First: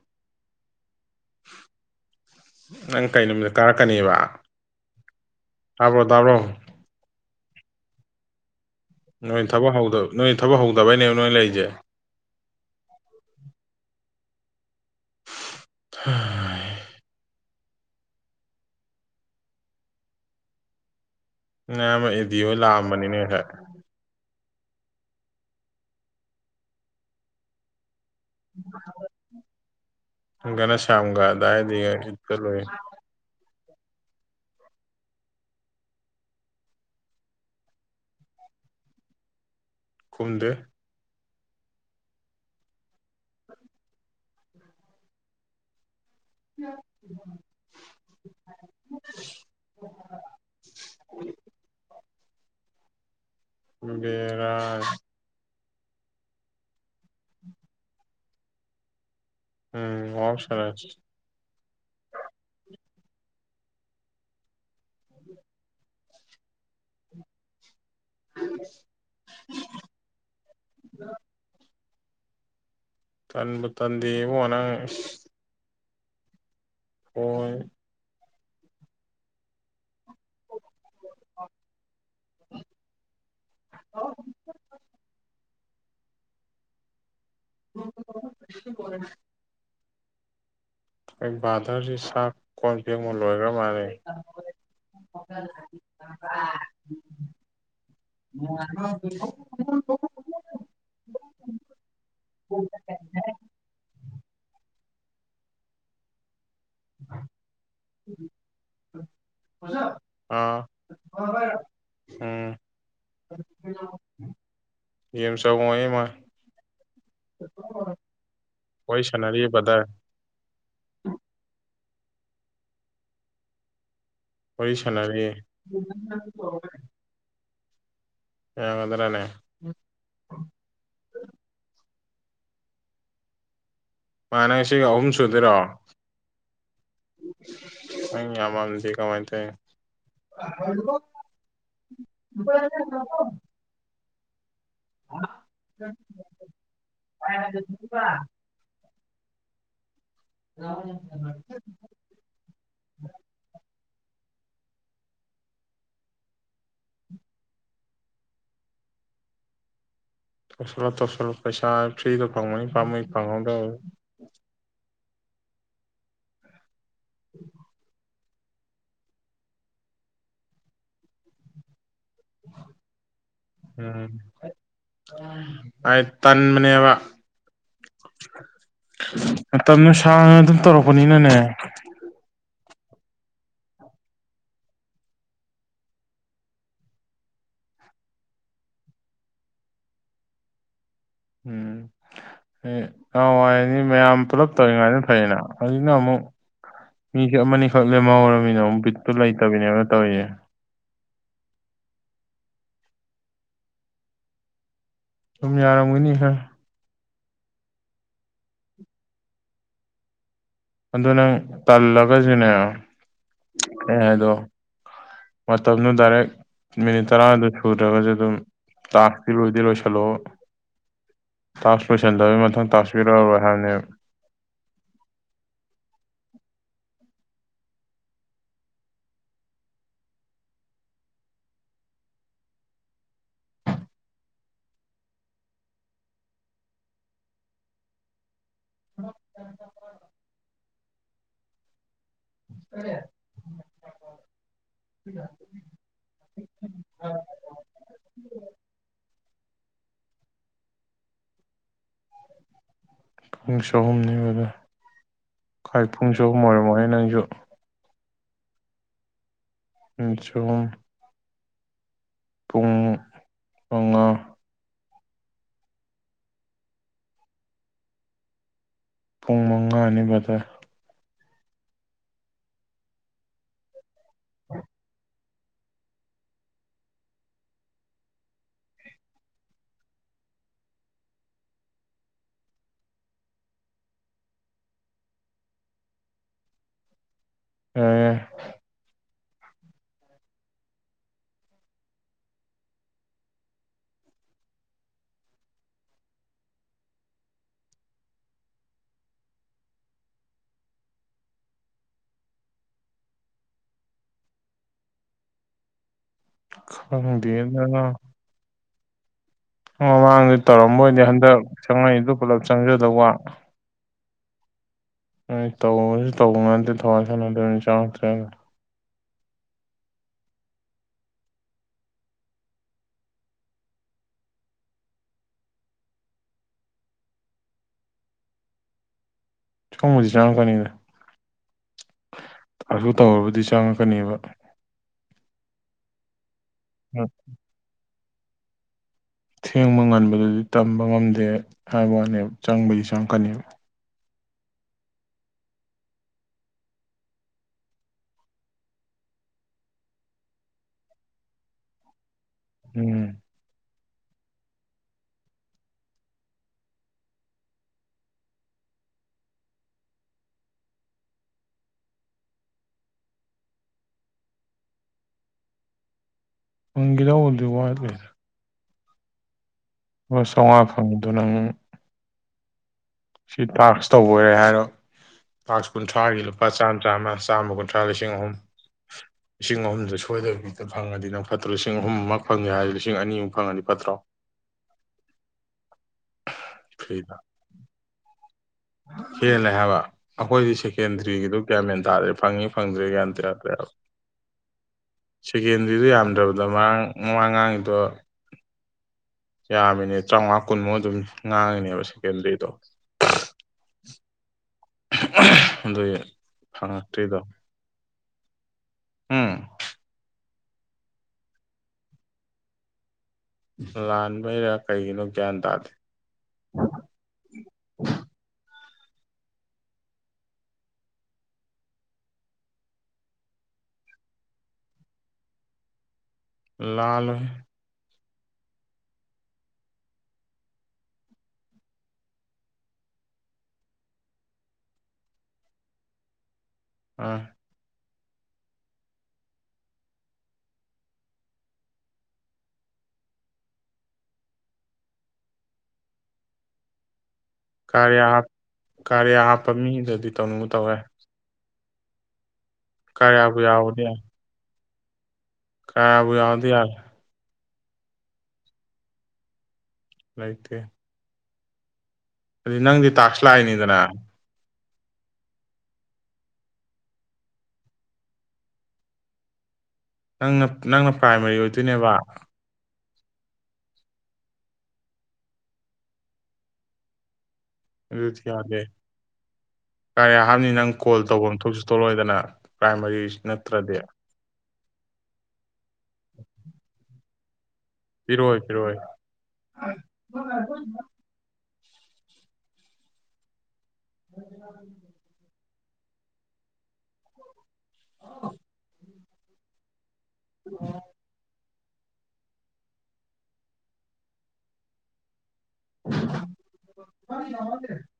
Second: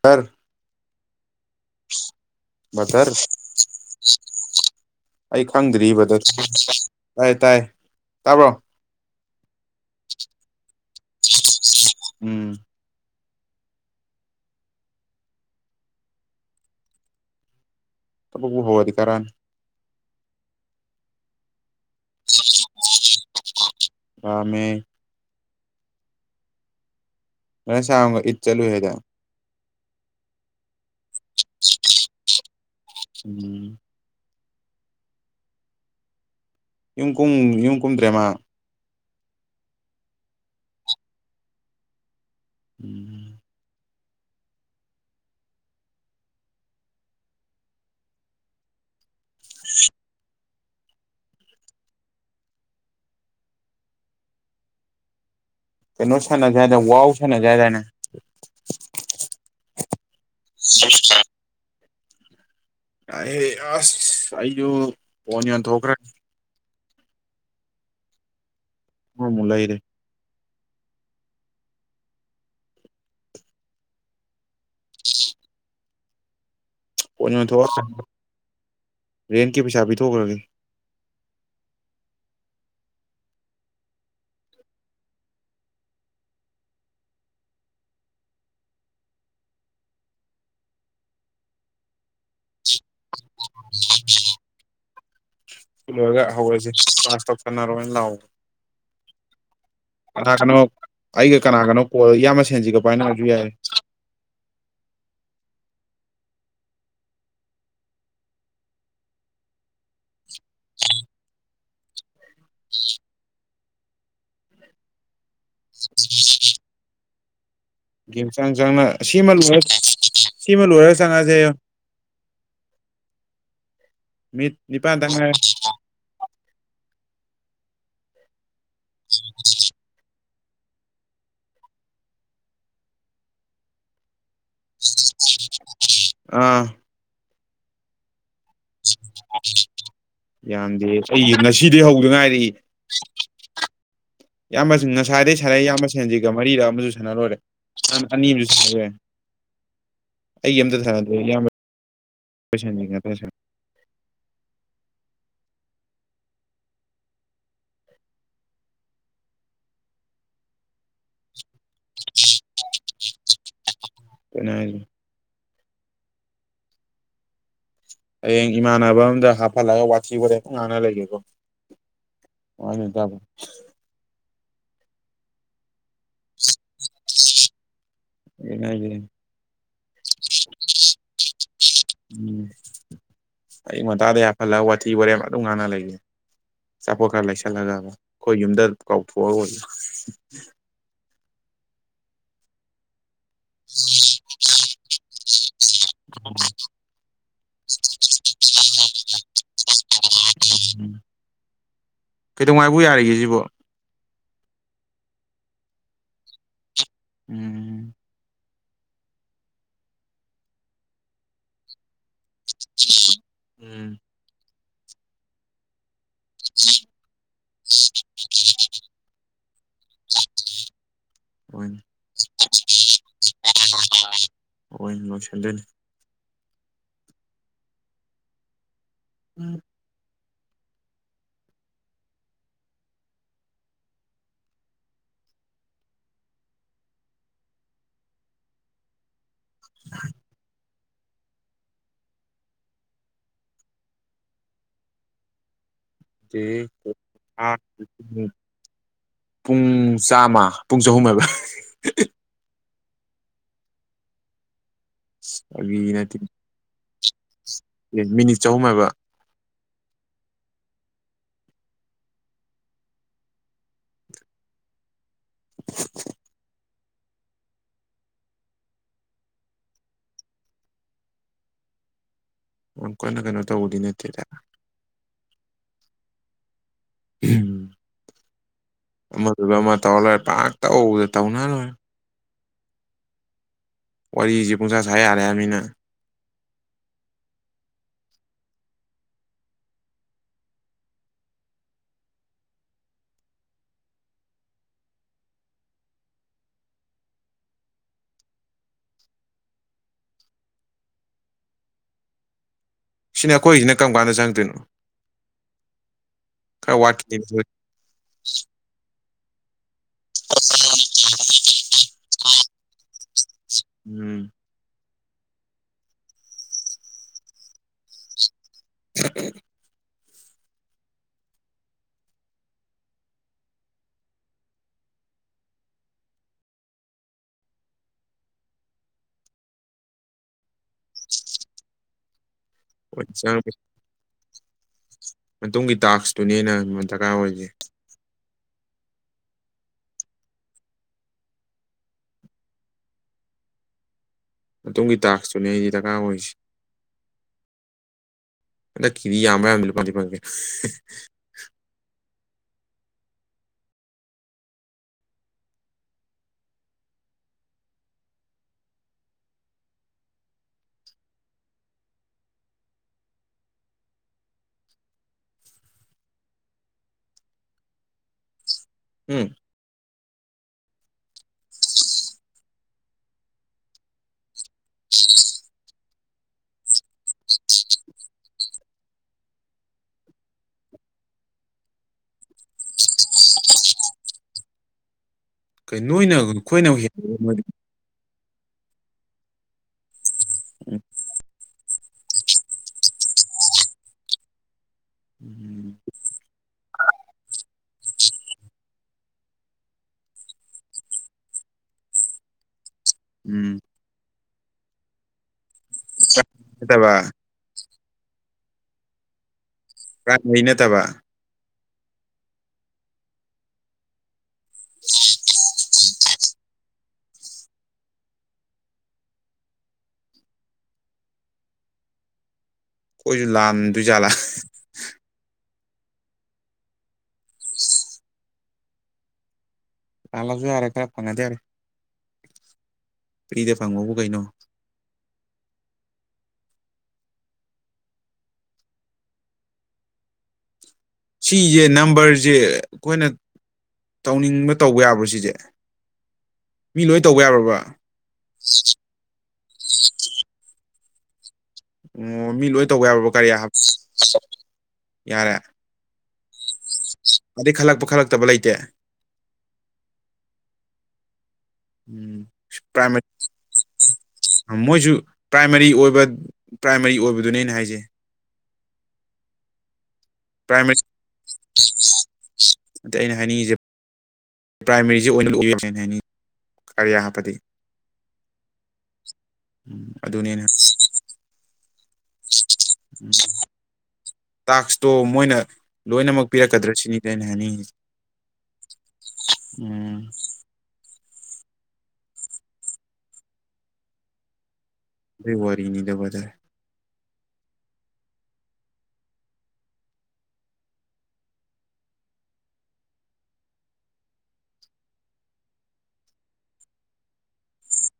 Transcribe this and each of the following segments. ꯇꯔ ꯅꯪ ꯀꯩ ꯅꯨꯃꯤꯠꯇ ꯀꯥꯔꯛꯀꯅꯤꯕ ꯑꯩ ꯈꯪꯗ꯭ꯔꯤ ꯇꯥꯏ ꯇꯥꯏ ꯇꯥꯕ꯭ꯔꯣ ꯅꯣꯏ ꯊꯕꯛ ꯍꯧꯗ ꯅꯣꯏ ꯊꯕꯛ ꯍꯧꯗꯕꯩꯅꯦꯕ ꯅꯣꯏ ꯂꯩꯔꯤꯁꯦ ꯎꯝ ꯍꯥꯍꯩ ꯊꯕꯛꯄꯨ ꯍꯧꯔꯗꯤ ꯀꯔꯛꯑꯅꯤ ꯅꯌꯥꯝꯕ ꯑꯦ ꯗꯤ ꯍꯣꯏ ꯂꯥꯛꯑꯝꯕꯅꯤꯅꯦ ꯉꯁꯥꯏ ꯂꯛꯑꯝꯃꯦ [unintelligible] [unintelligible] ꯒꯥꯅꯥꯁ꯭ꯌꯥꯝꯒ ꯑꯗꯥꯏꯗꯩ ꯏꯗꯀ ꯂꯣꯏ ꯎꯝ ꯌꯨꯝ ꯀꯨꯝ ꯌꯨꯝ ꯀꯨꯝꯗ꯭ꯔꯦꯃꯥ ꯈꯨꯝꯗꯦ ꯎꯝ [unintelligible] ꯕꯦꯔꯥ ꯀꯩꯅꯣ ꯁꯥꯟꯅꯖꯦ ꯍꯥꯏꯗꯥꯏꯅ ꯋꯥꯎ ꯁꯥꯟꯅꯖꯦ ꯍꯥꯏꯗꯥꯏꯅꯦ ꯎꯝ ꯁꯥꯟꯅꯁꯤ [unintelligible] ꯇꯥꯏꯌꯦ ꯑꯁ ꯑꯩꯁꯨ ꯐꯣꯟ ꯌꯣꯟꯊꯣꯛꯈ꯭ꯔꯦ [unintelligible] ꯑꯃꯥ ꯑꯃꯨꯛ ꯂꯩꯔꯦ [unintelligible] ꯇꯟꯕꯨ ꯇꯟꯗꯦ ꯏꯕꯨꯡꯉꯣ ꯅꯪ ꯏꯁ ꯐꯣꯟ ꯍꯣꯏ ꯌꯣꯟꯊꯣꯛꯑꯒꯥ [unintelligible] ꯔꯦꯟꯀꯤ ꯄꯩꯁꯥ ꯄꯤꯊꯣꯛꯈ꯭ꯔꯒꯦ [unintelligible] [inaudible] ꯑꯩ ꯕꯥꯗꯔꯁꯤ ꯁꯥꯥꯛ ꯀꯣꯟ ꯆꯦꯛ ꯑꯃꯛ ꯂꯣꯏꯈ꯭ꯔ ꯃꯥꯥꯟꯅꯩ ꯑꯣ ꯂꯒ ꯍꯣꯏꯁꯦ ꯐꯁꯇ ꯀꯅꯔꯅ ꯂ [inaudible] ꯀꯅꯥ ꯀꯅꯣ ꯑꯩꯒ ꯀꯅꯥ ꯀꯅꯣ ꯀꯣꯜ ꯏꯌꯥꯝꯕ ꯁꯦꯟꯁꯤꯒ ꯄꯥꯏꯅ ꯑꯣꯏꯁꯨ ꯌꯥꯏꯦ ꯎꯝ ꯑꯥ ꯎꯝ ꯌꯦꯦꯝ ꯇꯧꯕ ꯏꯃ ꯡ ꯆꯥꯡ ꯆꯥꯡꯅ ꯁꯤꯃ ꯁꯥꯟꯅꯔꯤꯌꯦ ꯂꯣꯏꯔ ꯕ꯭ꯔꯗꯔ ꯁꯤꯃ ꯂꯣꯏꯔꯒ ꯆꯪꯉꯛꯑꯁꯦ ꯃꯤ ꯅꯤꯄꯥꯥꯟ ꯇꯉꯦ ꯃꯔꯦ ꯌꯥ ꯉ ꯑꯗꯨ꯭ꯔꯅꯦ ꯃꯅꯥꯁꯤ ꯑꯍꯨꯝ ꯁꯨꯗꯔꯣ ꯑꯥ ꯑ ꯃꯗꯤ ꯌꯥꯝꯗꯦ ꯑꯩ ꯉꯁꯤꯗꯤ ꯍꯧꯗ ꯉꯥꯏꯔꯛꯏ [inaudible] ꯌꯥꯝꯌꯥꯝꯕ ꯉꯁꯥꯏꯗꯒꯤꯩ ꯁꯥꯟꯅꯩ ꯏꯌꯥꯝꯕ ꯁꯦꯟꯁꯤꯒ ꯃꯔꯤꯔ ꯑꯃꯁꯨ ꯁꯥꯟꯅꯔꯣꯏꯔꯦ ꯑꯅꯤ ꯑꯃꯁꯨ ꯁꯥꯟꯔꯦ [inaudible] ꯄꯩꯁꯥꯅꯤꯉꯁ ꯇꯁꯂ ꯇꯁꯂ ꯄꯩꯁꯥ ꯐ꯭ꯔꯤꯗꯣ ꯐꯪꯕꯅꯤ ꯐꯥ ꯐꯪꯉꯗ ꯀ [inaudible] ꯍꯌꯦꯡ ꯏꯃꯥꯟꯅꯕ ꯑꯃꯝꯗ ꯍꯥꯞꯍꯜꯂꯒ ꯋꯥꯊꯤꯕꯗꯦꯇ ꯉꯥꯟꯅ ꯂꯩꯒꯦꯀꯣ ꯋꯥꯅꯤꯗꯕ ꯎꯝ ꯑꯩ ꯇꯟꯃꯅꯦꯕ ꯑꯗꯨꯅꯦ ꯍꯥꯏꯁꯦ ꯃꯇꯝꯅ ꯁꯥꯡꯅ ꯑꯗꯨꯝ ꯇꯧꯔꯛꯄꯅꯤꯅꯅꯦ ꯎꯝ ꯑꯌꯛ ꯉꯟꯇꯥꯗ ꯌꯥꯐꯜꯂꯒ ꯋꯥꯊꯤ ꯋꯥꯔꯦꯝ ꯑꯗꯨꯝ ꯉꯥꯟꯅ ꯂꯩꯒꯦ ꯆꯆꯥꯄꯣꯠ ꯈꯔ ꯂꯩꯁꯜꯂꯒꯕ ꯑꯩꯈꯣꯏ ꯌꯨꯝꯗ ꯀꯥꯎꯊꯣꯛꯑꯒ ꯑꯣꯏ ꯎꯝ ꯍ ꯍꯥꯟꯋꯥꯏꯅꯤ ꯃꯌꯥꯝ ꯄꯨꯂꯞ ꯇꯧꯔꯤꯉꯥꯏꯅ ꯐꯩꯌꯦꯅ ꯑꯗꯨꯅ ꯑꯃꯨꯛ ꯃꯤꯁꯦ ꯑꯃꯅꯤꯈꯛ ꯂꯦꯝꯍꯧꯔꯃꯤꯅꯨ ꯕꯤꯠꯇꯨ ꯂꯩꯇꯕꯅꯦꯅ ꯇꯧꯔꯤꯅꯦ ꯑꯣꯏꯅ ꯀꯩꯗꯧꯉꯥꯏꯕꯨ ꯌꯥꯔꯤꯒꯦ ꯁꯤꯕꯣ ꯁꯨꯝ ꯌꯥꯔꯝꯒꯅꯤ ꯈꯔ ꯎꯝ ꯑꯗꯣ ꯅꯪ ꯇꯜꯂꯒꯁꯨꯅꯦ ꯎꯝ ꯑꯦ ꯍꯥꯏꯗꯣ ꯃꯇꯝꯗꯨ ꯗꯥꯏꯔꯦꯛ ꯃꯤꯅꯤꯠ ꯇꯔꯥꯗ ꯁꯨꯗ꯭ꯔꯒꯁꯨ ꯑꯗꯨꯝ ꯇꯥ ꯐꯤꯔꯣꯏꯗꯤ ꯂꯣꯏꯁꯤꯜꯂꯛ ꯑꯣꯏꯅꯤ ꯇꯥꯛꯁ ꯂꯣꯏꯁꯟꯗꯕꯩ ꯃꯊꯪ ꯇꯥꯛꯁ ꯄꯤꯔꯛꯔꯣꯏ ꯍꯥꯏꯕꯅꯤ ꯍ ꯂꯣꯏꯁꯤꯟꯗꯣꯏꯅꯤ ꯎꯝ ꯍ [inaudible] [inaudible] [inaudible] ꯄꯨꯡ ꯆꯥꯝꯃ ꯄꯨꯡ ꯆꯍꯨꯝ ꯍꯥꯏꯕ ꯄꯨꯡ ꯆꯍꯨꯝꯅꯤ ꯑꯗꯨꯗ ꯈ꯭ꯋꯥꯏ ꯐꯥꯒꯤ ꯄꯨꯡ ꯆꯍꯨꯝ ꯑꯣꯏꯔꯝꯃ ꯅꯪꯁꯨ ꯑꯦ ꯃꯤꯅꯤꯠ ꯆꯍꯨꯝ ꯍꯥꯏꯕ ꯎꯆ ꯄꯨꯡ ꯃꯉꯥ [unintelligible] ꯄꯨꯡ ꯃꯉꯥ ꯑꯅꯤ ꯗ ꯑꯣꯨ ꯀꯣꯏꯅ ꯀꯩꯅꯣ ꯇꯧꯗꯤ ꯅꯠꯇꯔ ꯎꯝ ꯑꯃꯗꯨꯗ ꯑꯃ ꯇꯧꯔ ꯂꯣꯏꯔꯦ ꯄꯥꯛꯇꯧꯕꯗ ꯇꯧꯅ ꯂꯣꯏꯔꯦ ꯋꯥꯔꯤꯁꯤ ꯄꯨꯡꯁꯥ ꯁ ꯌꯥꯔꯦ ꯍꯥꯏꯃꯤꯅ ꯌꯔꯦ ꯌꯔꯦ ꯁꯤꯅꯦ ꯑꯩꯈꯣꯏꯁꯤꯅ ꯀꯔꯝ ꯀꯥꯟꯗ ꯆꯪꯗꯣꯏꯅꯣ ꯋꯥꯠꯈꯤꯅꯤ ꯈꯪꯗꯦꯅ ꯃꯃꯥꯡꯗ ꯇꯧꯔꯝꯕꯣꯏꯗꯤ ꯍꯟꯗꯛ ꯆꯪꯅꯩꯗꯨ ꯄꯨꯂꯞ ꯆꯪꯖꯗꯧꯕ ꯎꯝ ꯑꯩ ꯇꯧꯕꯁꯨ ꯇꯧꯕ ꯉ ꯅꯠꯇꯦ ꯊꯋꯥꯏ ꯁꯥꯟꯅꯗꯣꯏꯅꯤ ꯆꯪꯉꯛꯇ꯭ꯔꯦꯅ ꯆ ꯆꯪꯕꯨꯗꯤ ꯆꯪꯉꯛꯀꯅꯤꯗꯁꯨ ꯇꯧꯔꯕꯗꯤ ꯆꯪꯉꯛꯀꯅꯦꯕ ꯃꯇꯨꯡꯒꯤ ꯇꯥꯛꯁꯇꯨꯅꯦ ꯑꯩꯅ ꯗꯔꯀꯥꯔ ꯑꯣꯏꯁꯦ ꯊꯦꯡꯕ ꯉꯟꯕꯗꯗꯤ ꯇꯝꯕ ꯉꯝꯗꯦ ꯍꯥꯏꯕ ꯋꯥꯅꯦꯕ ꯆꯪꯕꯒꯤ ꯆꯪꯀꯅꯦꯕ ꯃꯇꯨꯡꯒꯤ ꯇꯥꯛꯁꯇꯨꯅꯦ ꯑꯩꯗꯤ ꯗꯔꯀꯥꯔ ꯑꯣꯏꯔꯤꯁꯦ [inaudible] ꯎꯝ ꯎꯪꯒꯤꯗꯎꯗꯨ ꯋꯥꯂ ꯎꯝ ꯂꯨꯆꯥꯝꯃꯉꯥ ꯐꯪꯉꯗꯣ ꯅꯪ ꯁꯤ ꯇꯥꯛꯁ ꯇꯧꯕꯔꯦ ꯍꯥꯏꯔꯣ ꯇꯥꯁ ꯀꯨꯟꯊ꯭ꯔꯥꯒꯤ꯫ ꯂꯄꯥ ꯆ ꯆꯥꯃ ꯆꯥꯝꯃ ꯀꯨꯟꯊ꯭ꯔꯥ ꯂꯤꯁꯤꯡ ꯑꯍꯨꯝ꯫ ꯂꯤꯁꯤꯡ ꯑꯍꯨꯝꯗ ꯁꯣꯏꯗꯕꯕꯤꯗ ꯐꯪꯉꯗꯤ ꯅꯪ ꯐꯠꯇ꯭ꯔꯣ ꯂꯤꯁꯤꯡ ꯑꯍꯨꯝꯃꯨꯛ ꯐꯪꯉꯦ ꯍꯥꯏꯔꯗꯤ ꯂꯤꯁꯤꯡ ꯑꯅꯤꯃꯨꯛ ꯐꯪꯉꯗꯤ ꯐꯠꯇ꯭ꯔꯣ ꯀꯩ ꯅꯣꯏꯅꯣꯏꯅ ꯍꯦꯟꯕꯔꯣ ꯑꯈꯣꯏꯗꯥꯒꯤ꯫ ꯍꯦꯂ ꯍꯥꯏꯕ ꯑꯩꯈꯣꯏꯗꯤ ꯁꯦꯀꯦꯟꯗ꯭ꯔꯤꯒꯤꯗꯨ ꯒꯌꯥꯃꯦꯟ ꯇꯥ꯭ꯔꯦ ꯐꯪꯉꯤ ꯐꯪꯗ꯭ꯔꯦ ꯀꯒꯌꯥꯟ ꯇꯥ ꯌꯥꯗ꯭ꯔꯦꯕ꯫ ꯁꯦꯀꯦꯟꯗꯔꯤꯗꯨꯣ ꯌꯥꯝꯗ꯭ꯔꯕꯗ ꯃꯥꯥꯡ ꯃꯥꯡꯉꯥꯡꯉꯗꯣ ꯌꯥꯃꯤꯅꯦ ꯇꯔꯥꯃꯉꯥ ꯀꯨꯟꯃꯨꯛ ꯑꯗꯨꯝ ꯉꯥꯡꯉꯤꯅꯦꯕ ꯁꯦꯀꯦꯟꯗꯔꯤꯗꯣ ꯎꯝ ꯑꯗꯨ ꯅꯠꯇꯕ ꯐꯪꯉꯛꯇ꯭ꯔꯤꯗꯣ ꯎꯝ ꯀꯥꯟꯉꯩ ꯅꯠꯇꯕ ꯂꯥꯟꯕꯩꯔꯥ ꯀꯩꯒꯤꯅꯣ ꯒ꯭ꯌꯥꯟ ꯇꯥꯗꯦ꯫ ꯑꯩꯣꯏꯁꯨ ꯂꯥꯟꯗꯣꯏ ꯖꯥꯠꯂꯥ ꯂꯥꯜꯂꯣꯏꯍꯦ꯫ ꯂꯥꯜꯂꯁꯨ ꯌꯥꯔꯦ ꯈꯔ ꯐꯪꯉꯗꯤ ꯌꯥꯔꯦ꯫ ꯐ꯭ꯔꯤꯗ ꯐꯪꯉꯕꯨ ꯀꯩꯅꯣ ꯑꯥ ꯁꯤꯁꯦ ꯅꯝꯕꯔꯁꯦ ꯑꯩꯈꯣꯏꯅ ꯇꯧꯅꯤꯡꯕ ꯇꯧꯕ ꯌꯥꯕ꯭ꯔꯥꯣ ꯁꯤꯁꯦ꯫ ꯃꯤ ꯂꯣꯏ ꯇꯧꯕ ꯌꯥꯔꯕ ꯀꯔꯤꯌꯥ ꯀꯔꯤꯌꯥ ꯍꯥꯞꯄ ꯃꯤꯗꯗꯤ ꯇꯧꯅꯤꯡꯨ ꯇꯧ ꯌꯥꯏ꯫ ꯑꯣ ꯃꯤ ꯂꯣꯏ ꯇꯧꯕ ꯌꯥꯕ꯭ꯔꯣ ꯀꯔꯤ ꯀꯔꯤꯌꯥꯕꯨ ꯌꯥꯎꯕꯗꯤ ꯌꯥꯔꯦ꯫ ꯀꯥꯔꯌꯕꯨ ꯌꯥꯎꯗꯤ ꯌꯥꯔꯦ꯫ ꯑꯩ ꯈꯜꯂꯛꯄ ꯈꯜꯂꯛꯇꯕ ꯂꯩꯇꯦ꯫ ꯂꯩꯥꯇꯦ꯫ ꯎꯝ ꯑꯗꯨꯗꯤ ꯅꯪꯗꯤ ꯄ꯭ꯔꯥꯏꯃꯥꯔꯤ ꯇꯥꯛꯁ ꯂꯥꯛꯏꯅꯤꯗꯅ ꯃꯣꯏꯁꯨ ꯄ꯭ꯔꯥꯏꯃꯥꯔꯤ ꯑꯣꯏꯕ ꯄ꯭ꯔꯥꯏꯃꯥꯔꯤ ꯑꯣꯏꯕꯗꯨꯅꯤ ꯑꯩꯅ ꯍꯥꯏꯁꯦ꯫ ꯅꯪꯅ ꯄ꯭ꯔꯥꯏꯃꯥꯔꯤ ꯅꯪꯅ ꯄ꯭ꯔꯥꯏꯃꯥꯔꯤ ꯑꯣꯏꯗꯣꯏꯅꯦꯕ꯫ ꯑꯗ ꯑꯩꯅ ꯍꯥꯏꯅꯤꯡꯉꯤꯁꯦ ꯄ꯭ꯔꯥꯏꯃꯥꯔꯤꯁꯦ ꯑꯣꯏꯅ ꯎꯩꯅ [unintelligible] ꯍꯥꯏꯅꯤꯡꯉ [unintelligible] ꯀꯔꯤꯌꯥ ꯍꯥꯞꯄꯗꯤ꯫ ꯑꯗꯨꯗꯤ ꯌꯥꯗꯦ ꯀꯥꯔꯌꯥ ꯑꯗꯨꯅꯦꯅ ꯍꯥꯞꯅꯤ ꯅꯪ ꯀꯣꯜ ꯇꯧꯐꯝ ꯊꯣꯛꯁꯨ ꯊꯣꯛꯂꯛꯑꯣꯏ꯫ ꯑꯗꯨꯅ ꯄ꯭ꯔꯥꯏꯃꯥꯔꯤꯁꯤ ꯅꯠꯇ꯭ꯔꯗꯤ꯫ ꯇꯥꯛꯁꯇꯣ ꯃꯣꯏꯅ ꯂꯣꯏꯅꯃꯛ ꯄꯤꯔꯛꯀꯗ꯭ꯔꯥ ꯁꯤꯅꯤꯗ ꯑꯩꯅ ꯍꯥꯏꯅꯤꯡꯉꯤꯁꯦ꯫ ꯄꯤꯔꯛꯑꯣꯏ ꯄꯤꯔꯛꯑꯣꯏ꯫ ꯎꯝ [inaudible] ꯑꯗꯨꯏ ꯋꯥꯔꯤꯅꯤ ꯕ‍꯭ꯔꯗ꯭ꯔ꯫ [inaudible] [inaudible] [unintelligible]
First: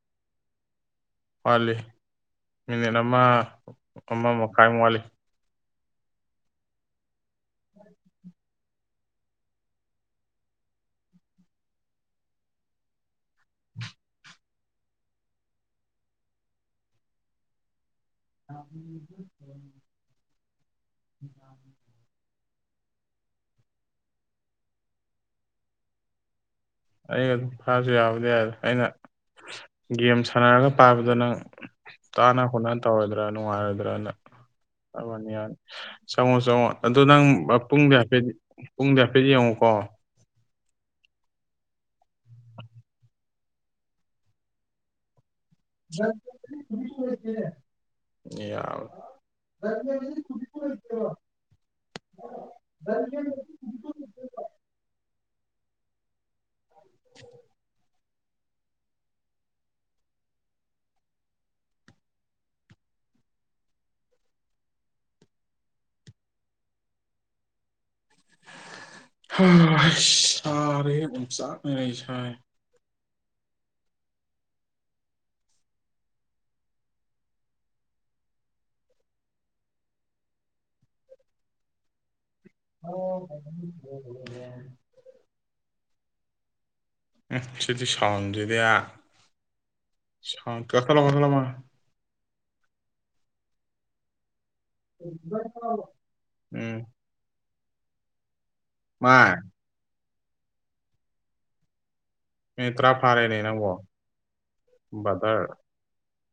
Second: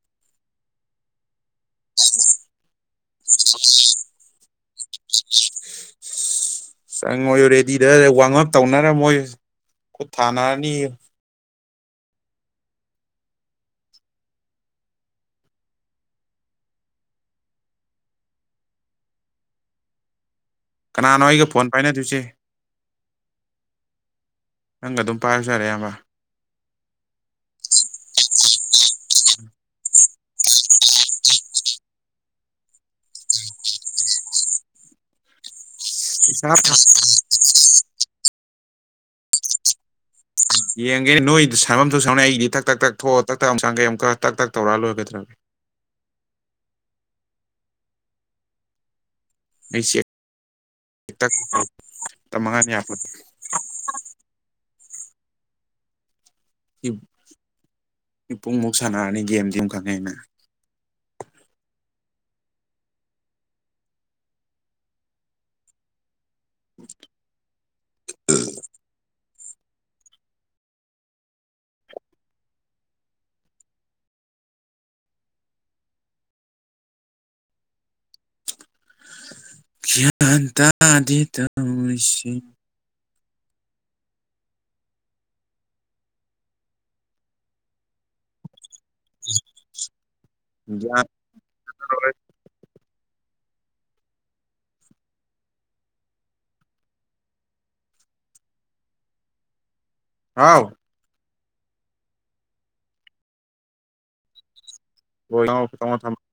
ꯋꯥꯠꯂꯤ ꯃꯤꯅꯤꯠ ꯑꯃ ꯑꯃ ꯃꯈꯥꯏꯃꯨꯛ ꯋꯥꯠꯂꯤ꯫ ꯆꯪꯉꯣꯌꯨ ꯔꯦꯗꯤꯗ ꯋꯥꯔ꯭ꯝ ꯑꯞ ꯇꯧꯅꯔꯝꯃꯣꯌꯨ ꯈꯨꯠ ꯊꯥꯅꯔꯅꯤꯌꯨ꯫ [inaudible] ꯀꯅꯥꯅꯣ ꯑꯩꯒ ꯐꯣꯟ ꯄꯥꯏꯅꯗꯣꯏꯁꯦ꯫ ꯅꯪꯒ ꯑꯗꯨꯝ ꯄꯥꯏꯔꯁꯨ ꯌꯥꯔꯦ ꯏꯌꯥꯝꯕ꯫ ꯑꯩꯒ ꯑꯗꯨꯝ ꯄꯥꯏꯔꯁꯨ ꯌꯥꯕꯗꯤ ꯌꯥꯏꯗ ꯑꯗ ꯑꯩꯅ ꯒꯦꯝ ꯁꯥꯟꯅꯔꯒ ꯄꯥꯕꯗꯨ ꯅꯪ ꯇꯥꯅ ꯈꯣꯠꯅ ꯇꯧꯔꯣꯏꯗ꯭ꯔꯥꯅ ꯅꯨꯡꯉꯥꯏꯔꯣꯏꯗ꯭ꯔꯅ ꯍꯥꯏꯋꯥꯅꯤ꯫ ꯆꯪꯉꯣ ꯏꯁꯥꯞ ꯆꯪꯉꯣ ꯑꯗꯣ ꯅꯪ ꯄꯨꯡꯗꯤ ꯍꯥꯏꯐꯦꯠ ꯄꯨꯡꯗꯤ ꯍꯥꯏꯐꯦꯠ ꯌꯦꯡꯉꯣꯀꯣ ꯌꯦꯡꯒꯦꯅꯦ ꯅꯣꯏ ꯁꯥꯟꯅꯐꯝ ꯊꯣꯛ ꯁꯥꯟꯅꯧꯅꯦ ꯑꯩꯒꯤꯗꯤ ꯊꯛ ꯇꯛ ꯇꯛ ꯊꯣꯛꯑ ꯇꯛ ꯇꯛ ꯑꯃꯨꯛ ꯆꯪꯉꯛꯀꯦ ꯑꯃꯨꯛꯀ ꯇꯛ ꯇꯛ ꯇꯧꯔꯛꯑ ꯂꯣꯏꯔꯦ ꯀꯩꯗꯧꯔꯒꯦ꯫ [unintelligible] ꯑꯩ ꯆꯦꯛ ꯗꯤꯕ ꯇꯛ ꯃꯉꯥꯅꯤ ꯌꯥꯄꯣꯠꯇꯦ [unintelligible] ꯄꯨꯡꯃꯨꯛ ꯁꯥꯟꯅꯔꯅꯤ ꯒꯦꯝꯗꯤ ꯑꯗꯨꯝ ꯈꯪꯉꯦ ꯑꯩꯅ ꯑꯝ [unintelligible] ꯍꯥ ꯁꯥꯔꯦꯍꯦ ꯑꯣꯝꯆꯥꯛꯅꯔꯦꯍꯦ ꯏꯁꯥꯁꯤ ꯒ꯭꯭ꯌꯥꯟ ꯇꯥꯗꯦ ꯇꯧꯔꯤꯁꯤ ꯍ [unintelligible] ꯎꯝ ꯁꯤꯗꯤ ꯁꯥꯎꯟꯁꯤꯗꯤ ꯁꯥꯎꯟ ꯌꯥ ꯀꯛꯊꯠꯂꯣ [unintelligible] ꯀꯛꯊꯠꯂꯣ ꯃꯥ ꯎꯝ ꯃꯥ ꯍꯥꯎ ꯃꯤꯅꯤꯠ ꯇ꯭ꯔꯥ ꯐꯥꯔꯦꯅꯦ ꯅꯪꯕꯣ ꯕꯗꯔ ꯇ [unintelligible] ꯊ [unintelligible]